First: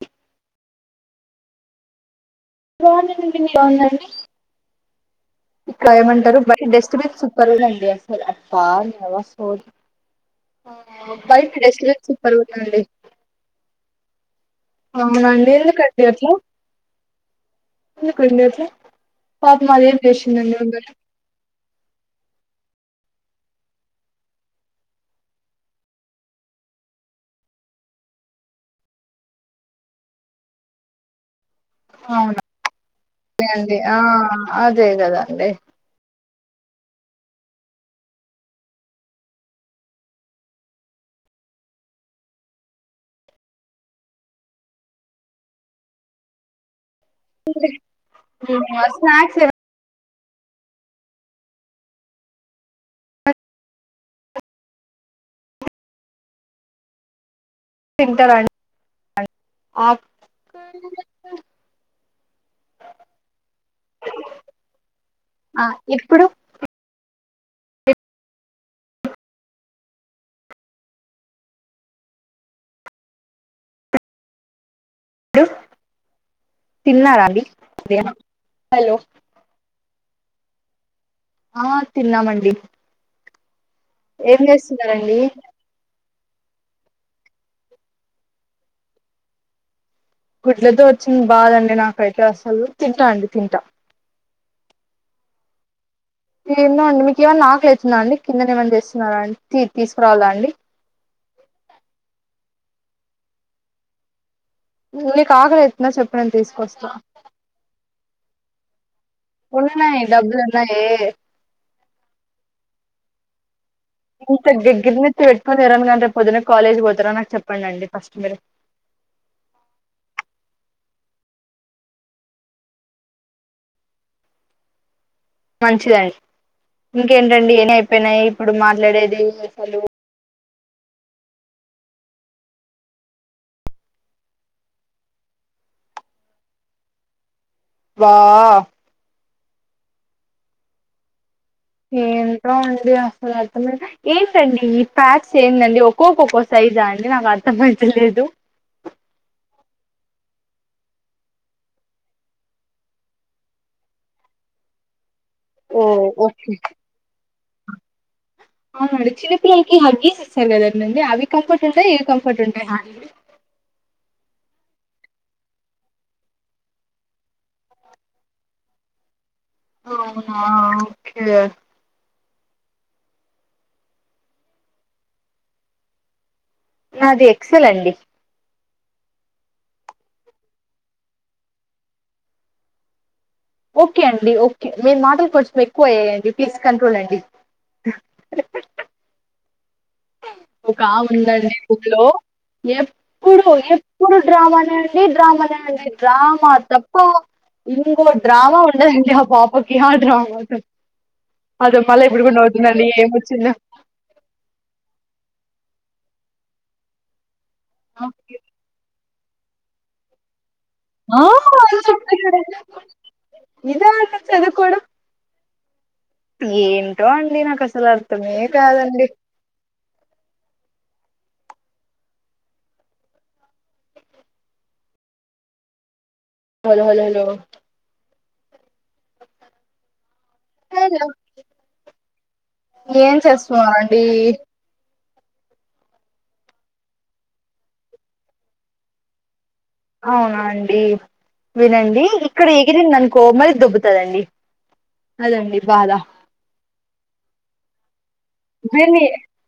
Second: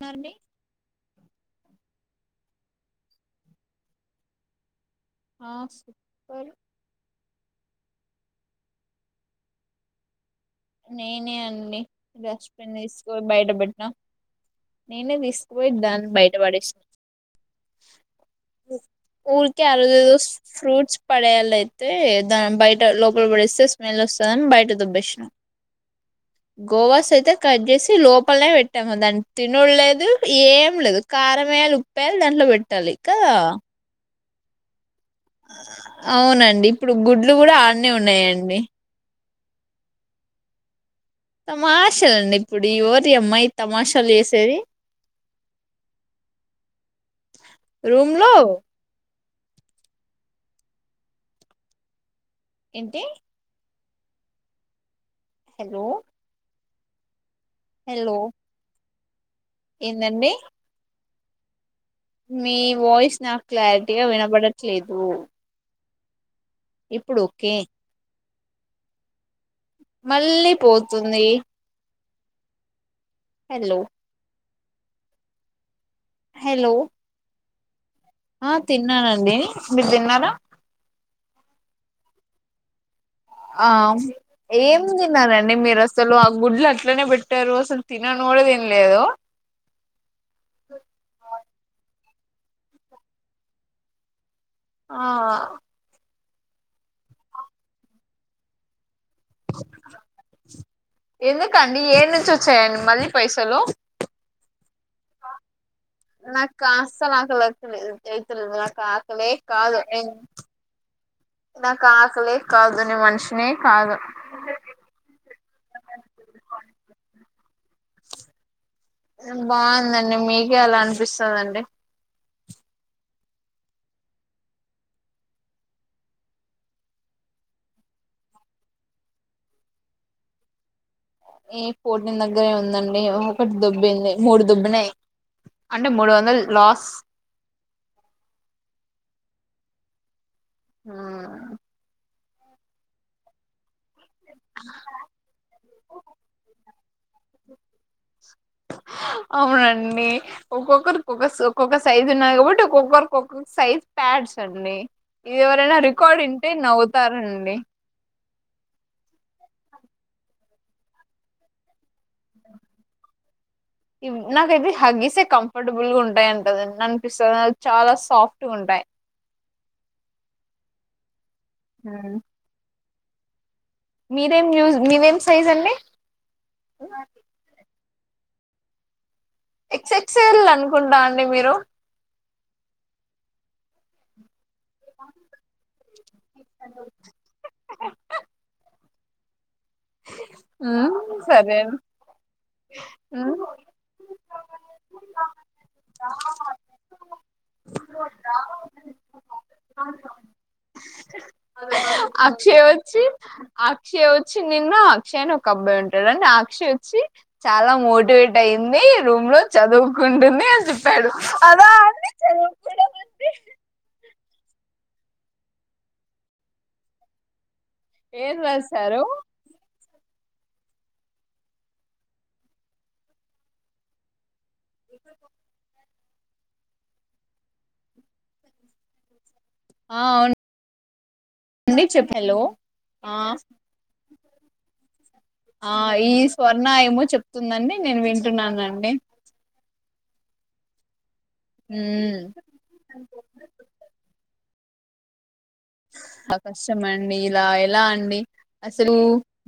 ధరణి బావునున్నండి మీర్ బావున్నారండి? ఆ ఇకా ఏమంటారు సూపర్ బ డస్ట్బిన్ సూపర్ ఉందండి అసలు అప్పా నవా సో అవునా నేనే మొబైల్ అండి డస్ట్బిన్ సూపర్ డస్ట్బిన్ ఉందండి. తీసుకుపోయి బయట పెట్టినా నేనే అవునండి తీసుకుపోయి దేని కండి దాన్ని బయట అట్లా ఎందుకండి అ ఊలికే అల్ స్ మిమ్మల్ని ఫ్రూట్స్ పడేయలైతే దన్ బయట లో గుబడిస్తే స్మెల్ వస్తాదని బయట దోబ్బేస్న గోవాస్ అయితే కట్ చేసి లోపలనే పెట్టాం దాన్ని తినుడ్లేదు ఏం లేదు కారం వేలు ముప్పయలు దాంట్లో అవునండి పెట్టాలి క అండి ఆ అదే గదా అండి డిప్పుడు గుడ్లు కూడా అన్నే ఉన్నాయండి. తమాషలండి ఇప్పుడు ఈ వోరి అమ్మాయి తమాషాలు చేసేది. బ్లాంక్ స్నాక్స్ ఎంటి హలో హలో ఆక్ ఏందండి మీ వాయిస్ నాక్ క్లారిటీగా వినబడట్లేదూ. ఇప్పుడు ఇపుడోకే మళ్ళీ పోతుంది హేల్లో డు హలో తిన్నారా అండి ఆ హలో తిన్నానండి మీర్ తిన్నరా ఆ తిన్నామండి ఆమ్ ఏం తిన్నారండ మీరసలు ఆ గుడ్లట్లనే పెట్ ట్టారు అస్సల్ తినంకుడదిన్లేదూ గుడ్లతో ఓచ్చింది బాదండి నాకైతే అసలు తింటా అండి తింటా ఆ ఏందో అండి మీకేమన్నా అక్కలైతుంద అండి కిందనే ఏమన్నా జేస్ ఎందుకండి ఏడ్ నుంచి ఓచ్చాయండి మళ్ళీ పైసలు నీక్ అకల్ నాక్ ఆస్సల్ ఆకలైతలేదు ఏదలేద్ నాక్ ఆక్ కలే కాదు ఉన్నాయి నేన్ డబ్బులు ఉన్నాయి నాక్ ఆకలే కాదు నే మనిషినే కాదు ఇంత డిగ్గిర్నట్ [unintelligible] పొదున్న కాలేజీ పోతార నాచేప్పండిండి ఫస్ట్ మీరు బావుదండి మీకే అలా అనిపిస్తదండి మంచిఅండి ఇంకేంటండి ఏనైయిపోయినాయి ఇప్పుడు మాట్లాడేది అసలు ఏ ఫోట్టిన్ దగ్గరే ఉందండి ఒకటి దుబ్బింది మూడు దుబ్బినై అంటే మూడు వందలు లాస్ వా మ్మ్ ఎంటో అండీ అసలర్థమే ఏంటండి ఈ ప్యాడ్స్ ఏందండి ఒ కొకొక్క సైజా అండి నాకు అర్థమైతలేదు అవునండి ఒక్కొక్కరిక్ ఒకస్ ఒక్కొక్క సైజు ఉన్నది కాబట్ ఒక్కొక్కరికి ఒక్కొక్క సైజ్ ప్యా డ్స్ అండి ఎవరైనా ఓ రికార్డ్ ఓకే ఈట్టే నవ్వుతారండి అవునండి చిన్నపిల్లకి హగ్గీస్ ఇస్తారగదండి అవి కంఫర్ట్ ఉంటాయా ఇవి కంఫర్ట్ ఉంటాయా అండి ఇవ్ నాకైతే హగ్గిసే కంఫబుల్గుటై ఆటాయింటయ్ అన్న్పిస్తంది చాలా సాఫ్టుగుంటాయ్ ఎ అవునా ఓకే మ్మ్ మీదేం యుస్ మీవేం సైజ్ అండి నాది ఎక్స్కెల్ అండి ఎక్స్ ఎక్సెల్ అనుకుంటా అండి మీరు ఓకే అండి ఓక్ కే మేర్ మాటలు కొంచెం ఎక్కువయ్యాయండి ప్లీజ్ కంట్రోల్ అండి ఉమ్ ఒకముందండి సరే అండి బుక్ర్లో యేప్పుడు యేప్పుడు డ్రామానే అండి డ్రామానే అండి డ్రామా తప్ప ఇంకో డ్రామ ఉండదాండి మా పాపకి ఆడ్రామ త్ అక్షెయ్యొచ్చి ఏమొచ్చిందో అక్షెయ్యొచ్చి నిన్ను అక్షయ్య్ అని ఒక అబ్బాయి ఉంటాడన్నీ ఆ అక్షయ్ ఓచ్చి చాలా ఆ మోడివేటైయింది రూమ్ లో చదువుగుంటుంది అన్ ఆహా [unintelligible] అంటే ఏల అల చదువుకోడం ఏంటో అండి నాక్ అసలు అర్థమే ఏం రాశారు కాదండి హలో హలో లో ఆ అవున్ ఆ ఏం చేస్తున్నారు అండి ఆ ఈ స్వర్ణ ఏమో చెప్తుందండి నేను వింటున్నానండి అవునా అండి వినండి మ్మ్ ఇక్కడ ఎగిరిందినుకో మళ్ళీ దోబ్బుతదండి అదండి బాధ ఆ కష్టమండి ఇలా ఎలా అండి అసలు గనీ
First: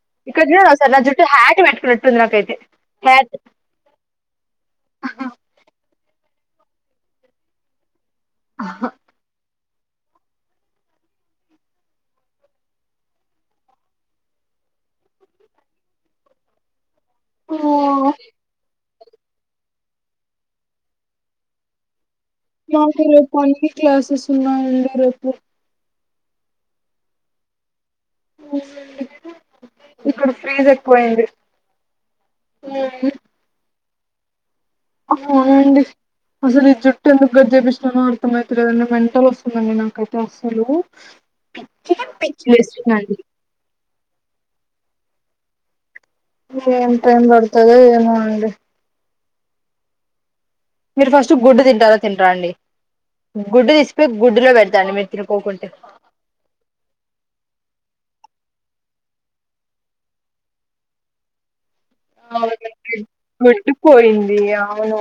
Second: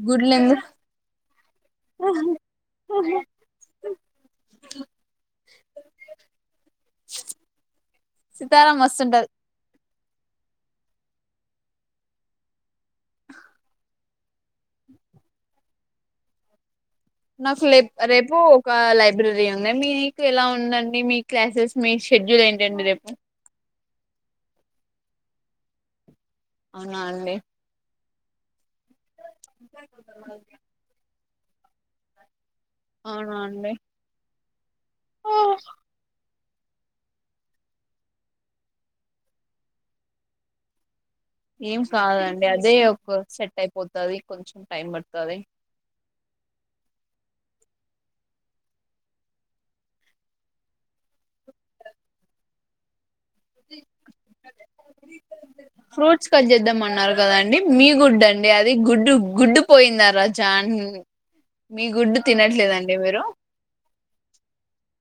గుడ్లు ఇక్కడ ఎందుకు జూడుకోసారి నా జుట్టు హ్యాట్ పెట్టుకునట్టుంది నాకైతే హ్యాట్ సీతారాం మస్తుంటది నాకు లెప్ రేపు ఒక లై బ్రరీ ఉంది మీకు ఎలా ఉందండి మీ క్లాసెస్ మీష్ నాకు రేపు అన్ని క్లాసెస్ ఉన్నాయండి రేపు అవునా అండి ఇక్కడ ప్రిజ్ ఎక్కువయింది అవునా అండి అవునండి అసలు ఈ జుట్టు ఎందుకు గట్ చెపిచ్చిన్నానో అర్థం అయితలేదండి మెంటల్ వస్తుందండి నాకైతే అసలు ఏం కాదండి అదే ఒక సెట్ అయిపోతాది కొంచెం టైం పడుతాది ఏం టైం పడుతదో ఏమో అండి మీరు ఫస్ట్ గుడ్డు తింటార తినరా అండి గుడ్డు తీసికపోయి గుడ్డులో పెడుతాండి మీరు తినుకోకుంటే ఫ్రూట్స్ కట్ చేద్దాం అన్నారు కదండి మీ గుడ్డు అండి అది గుడ్డు గుడ్డు పోయింద రాజాన్ గుడ్డుపోయింది అవును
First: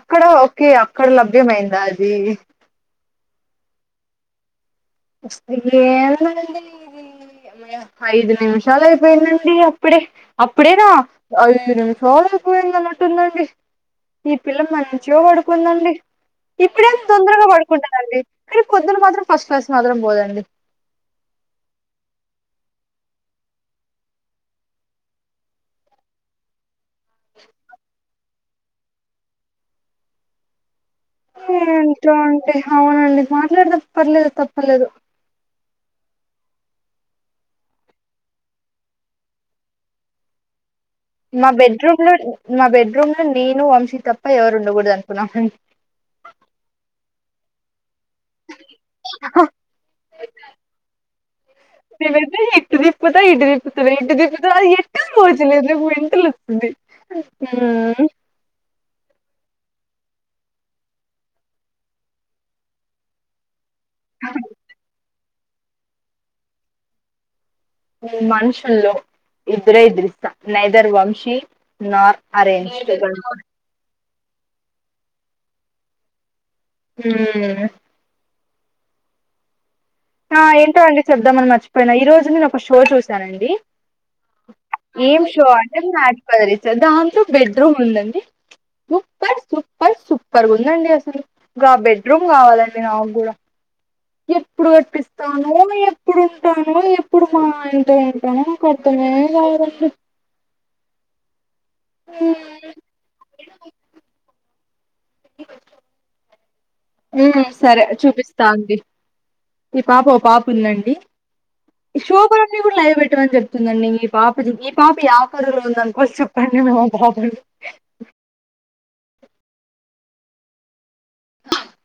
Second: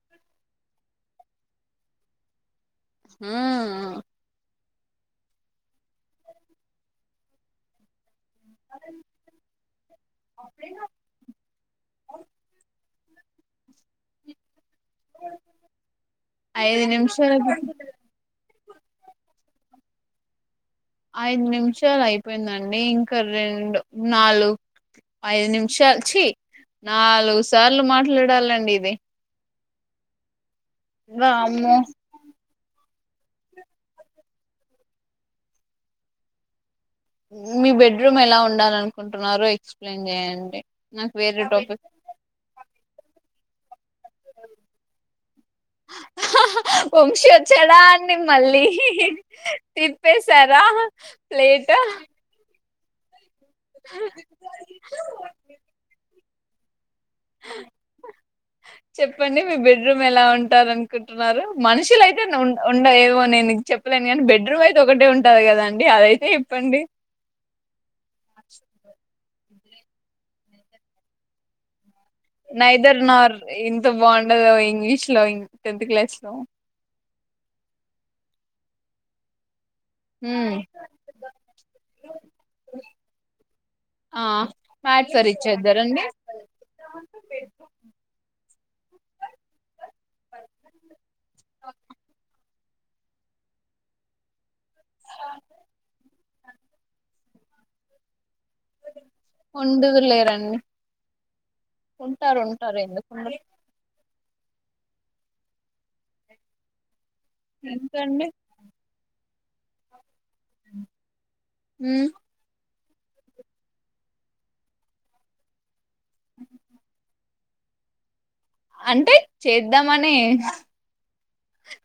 అక్కడ ఒకే అక్కడ లభ్యమైందా అది ఉమ్ం ఎందండి ఇది అమ్మయ్య ఐదు నిమిషాలు అయిపోయిదండి అప్పుడే అప్పుడేనా ఐదు నిమిషాలు అయిపోయిదన్న టుందండి ఈ పిల్ల మ చిగా పడుకుదండి ఐదు ఇప్పుడేం తొందరగా నిమిషాలకు పడుకుంటానండి కానీ పొద్దున మాత్రం ఫస్ట్ క్లాస్ మాత్రం పోదండి ఐదు నిమిషాలు అయిపోయిదండి ఇంకా రెండు నాలుగ్ ఐదు నిమిషాలుచీ నాలుగు సార్లు మాట్లాడాలండి ఇది వామ్మో రే అవునండి మాట్లాడుదాం పర్లేదు తప్పు లేదు మీ బెడ్రూమ్ ఎలా ఉండాల అనుకుంటున్నారో ఎక్సప్లయిన్ చేయండి నాకు వేరే మా టాపిక్ బెడ్రూమ్ లో మా బెడ్రూమ్ లో నేను వంశీ తప్ప ఎవరు ఉండకూడదు అనుకున్నాం అండి చెడా అండి మళ్ళీ తిప్పేశారా ప్లేట్ మేమైతే ఇటు దీప్పుత ఇటు దీప్పుతది ఇటు దీపుతే అది ఎటమ్మ మంచిగా లేదు నాకు మెంటల్ అస్తది ఉమ్ చెప్పండి మీ బెడ్రూమ్ ఎలా ఉంటారు అనుకుంటున్నారు మనుషుల అయితే ఉ ఉండ ఏవో నేను చెప్పలేను కానీ బెడ్రూమ్ అయితే ఒకటే ఉంటది కదాండి అదైతే చెప్పండి మనుషుల్లో ఇద్దరే ఇద్దరు ఇస్తా నైదర్ వంశీ నార్ అరేంజ్డ్ నైదర్ నార్ ఇంత బాగుండదో ఇంగ్లీష్ లో టెన్త్ క్లాస్ లో ఉమ్ ఆ మ్మ్. ఎంటో అండి చెప్పుదామని మర్చిపోయిన ఈరోజు నేను ఒక షో చూశానండి ఆ మ్యాట్ ఏం సార్ షో అంటే ఇచ్చేద్దారండి నాటపారీత్యా దాంట్లో బెడ్రూమ్ ఉందండి [unintelligible] పస్ సూపర్గా ఉందండి అసలు గా బెడ్రూమ్ కావాలండి నాకు గుడ ఎప్పుడు కట్టిపిస్తానో ఎప్పుడుంటాము ఎప్పుడు మా ఆయన తో ఉంటానో పొద్దున్నే లేవరండీ ఉంటారుంటారు ఎందుకుండరు హ్మ్ సరే ఎందుకండి చూపిస్తా అండి ఈ పాప ఓ పాప ఉందండి మ్మ్ షోబణం కూడ లైవ్ పెట్టమని చెప్తుందండి మీ పాపది మీ పాప యాకాలం లో ఉందనుకోసి చెప్పండి మేము ఆ పాపని అంటే చేద్దామనే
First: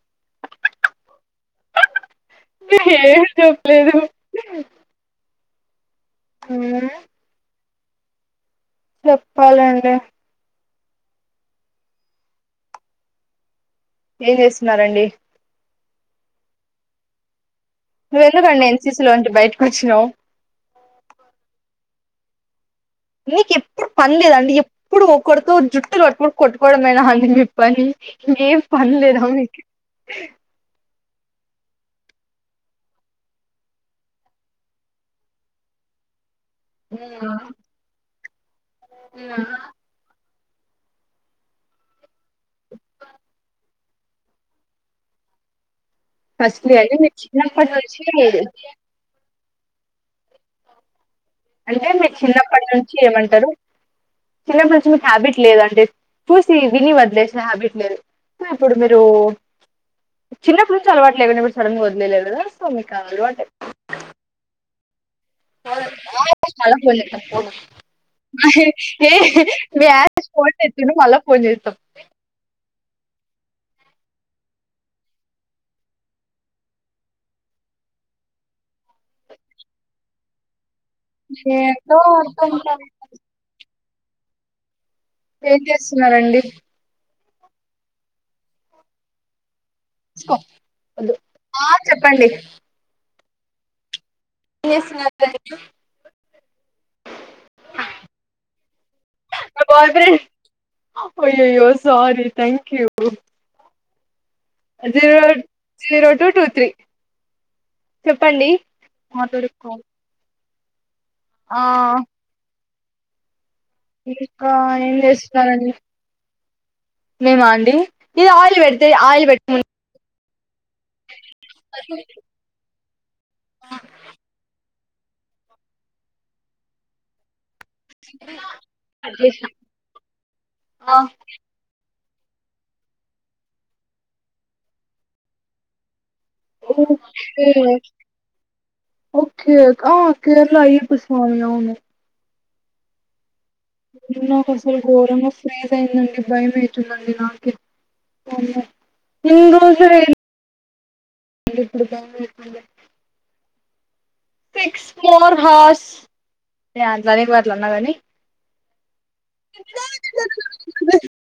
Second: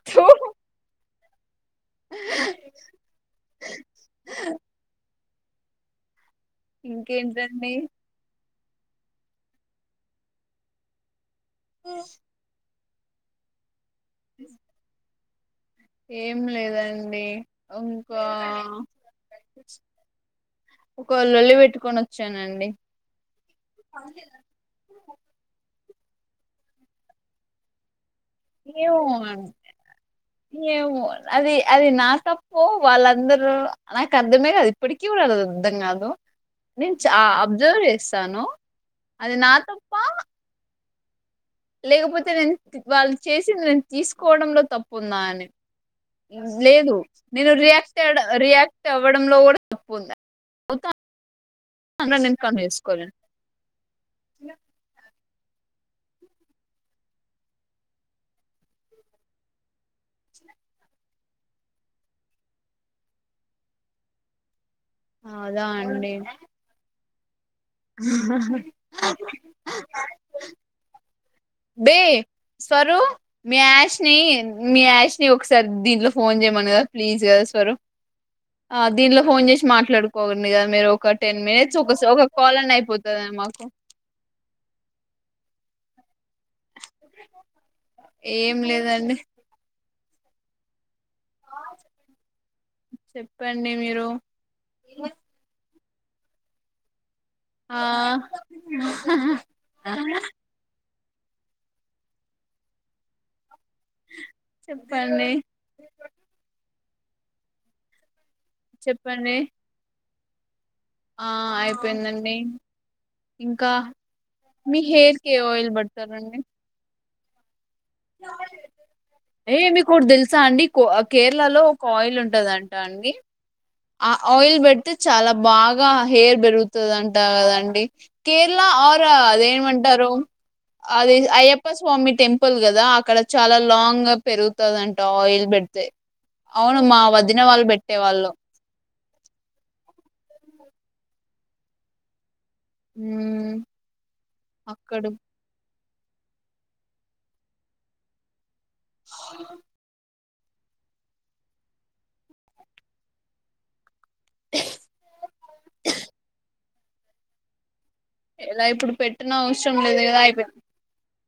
తు నేన్ ఏం చేప్లేదు ఇంకెంటన్డీ చెప్పాలండి హ్మ్ ఏం చేస్తున్నారండి ఏం లేదండి ఇంకా నువ్వెందుకండి ఎన్సిసి లోంచి బయటకు ప్చ్ వచ్చినావు ఒక లొల్లివెట్టుకొనోచ్ చానండి నీకు ఎప్పుడు పన్ లేదండి ఎప్పుడు ఒకరుతో జుట్ జుట్టు పట్టుకొని కొట్టుకోవడమేనా అండి మీపని ఏం ఏమో పన్లేదా అండి. మీకి ఏమో అది అది నా తప్పో వాళ్ళందరూ నాకర్థమే కాదు ఇప్పటికీ కూడ అది అర్ధం గాదు నేను చా అబ్జర్వ్ చేస్తాను అది నా తప్పా లేకపోతే నేను వాళ్ళు చేసింది నేను తీసుకోడంలో తప్పుందా అని ఫస్ట్లీ లేదు అండి మీరు నేను చిన్నప్పటి నుంచి రియాక్టెడ్ రియాక్ట్ అవ్వడంలో కూడ తప్పుందా [unintelligible] ఆయన మీకు చిన్నప్పటి నుంచి ఏమంటారు చిన్నప్పటి నుంచి మీకు హ్యాబిట్ లేదండి చూసి విని వదిలేసిన హ్యాబిట్ లేదు ఇప్పుడు మీరు చిన్నప్పటి నుంచి అలవాటు లేకుండే ఇప్పుడు సడన్గా వదిలేయలేడు సో మిక్ అది అలవాటు ఆ అదాండి ఏ ఏ మీ యాష్నిను ఫోన్ చేస్తుండు మళ్ల బే స్వరూ మీ యాష్ని మీ యాష్ని ఒకసారి దీంట్లో ఫోన్ చేయమను కదా ప్లీజ్ కదా స్వరు ఆ దీన్లో ఫోన్ చేసి మాట్లాడుకోండి కదా మీరు ఒక టెన్ మినిట్స్ ఏంటో ఒకసా ఒక అర్థం కాల్ అన్న కాలేదు అయిపోతది మాకు ఏం చేస్తున్నారండి ఏం లేదండి ఆ చెప్పండి చెప్పండి మీరు [unintelligible] ఆ అయ్యయ్యో సారీ థాంక్ యూ జీరో చెప్పండి జీరో టూ టూ త్రీ ప్పండి చెప్పండి ఆ అయిపెయిందండి ఇంకా మీ ఏం హెయిర్ కి ఏ ఆయిల్ చేస్తున్నారండి పడతారండి మేమాండి ఇగ ఆయిల్ పెట్టీ ఆయిల్ బెట్టీ స అండి కో కేరళలో ఒక ఆయిల్ ఉంటదంట అండి ఆ ఆయిల్ పెడ్తే చాలా బాగా హెయిర్ పెరుగుతదంట కదం కేర్ళ ఆర్ అదేమంటారు అది అయ్యప్ప స్వామి టెంపుల్ కదా అక్కడ చాలా లాంగ్గా పెరుగుతదంట ఆయిల్ పెడ్తే. అవును మా వదిన వాళ్ళు బెట్టే వాళ్ళు. ఒకే ఆ కేరలా అయ్యప్ప స్వామి అవును హ్మ్ నాకసలు గోరంగోస్తున్నయి దండి భయం అయితుందండి నాకె వామ్మో అదే ఇప్పుడు భయమైతుంది. సిక్స్ మోర్ హార్స్ యా [unintelligible] ఉన్న గని ఇలా ఇప్పుడు పెట్టినవసరం లేదు గదా అయిపో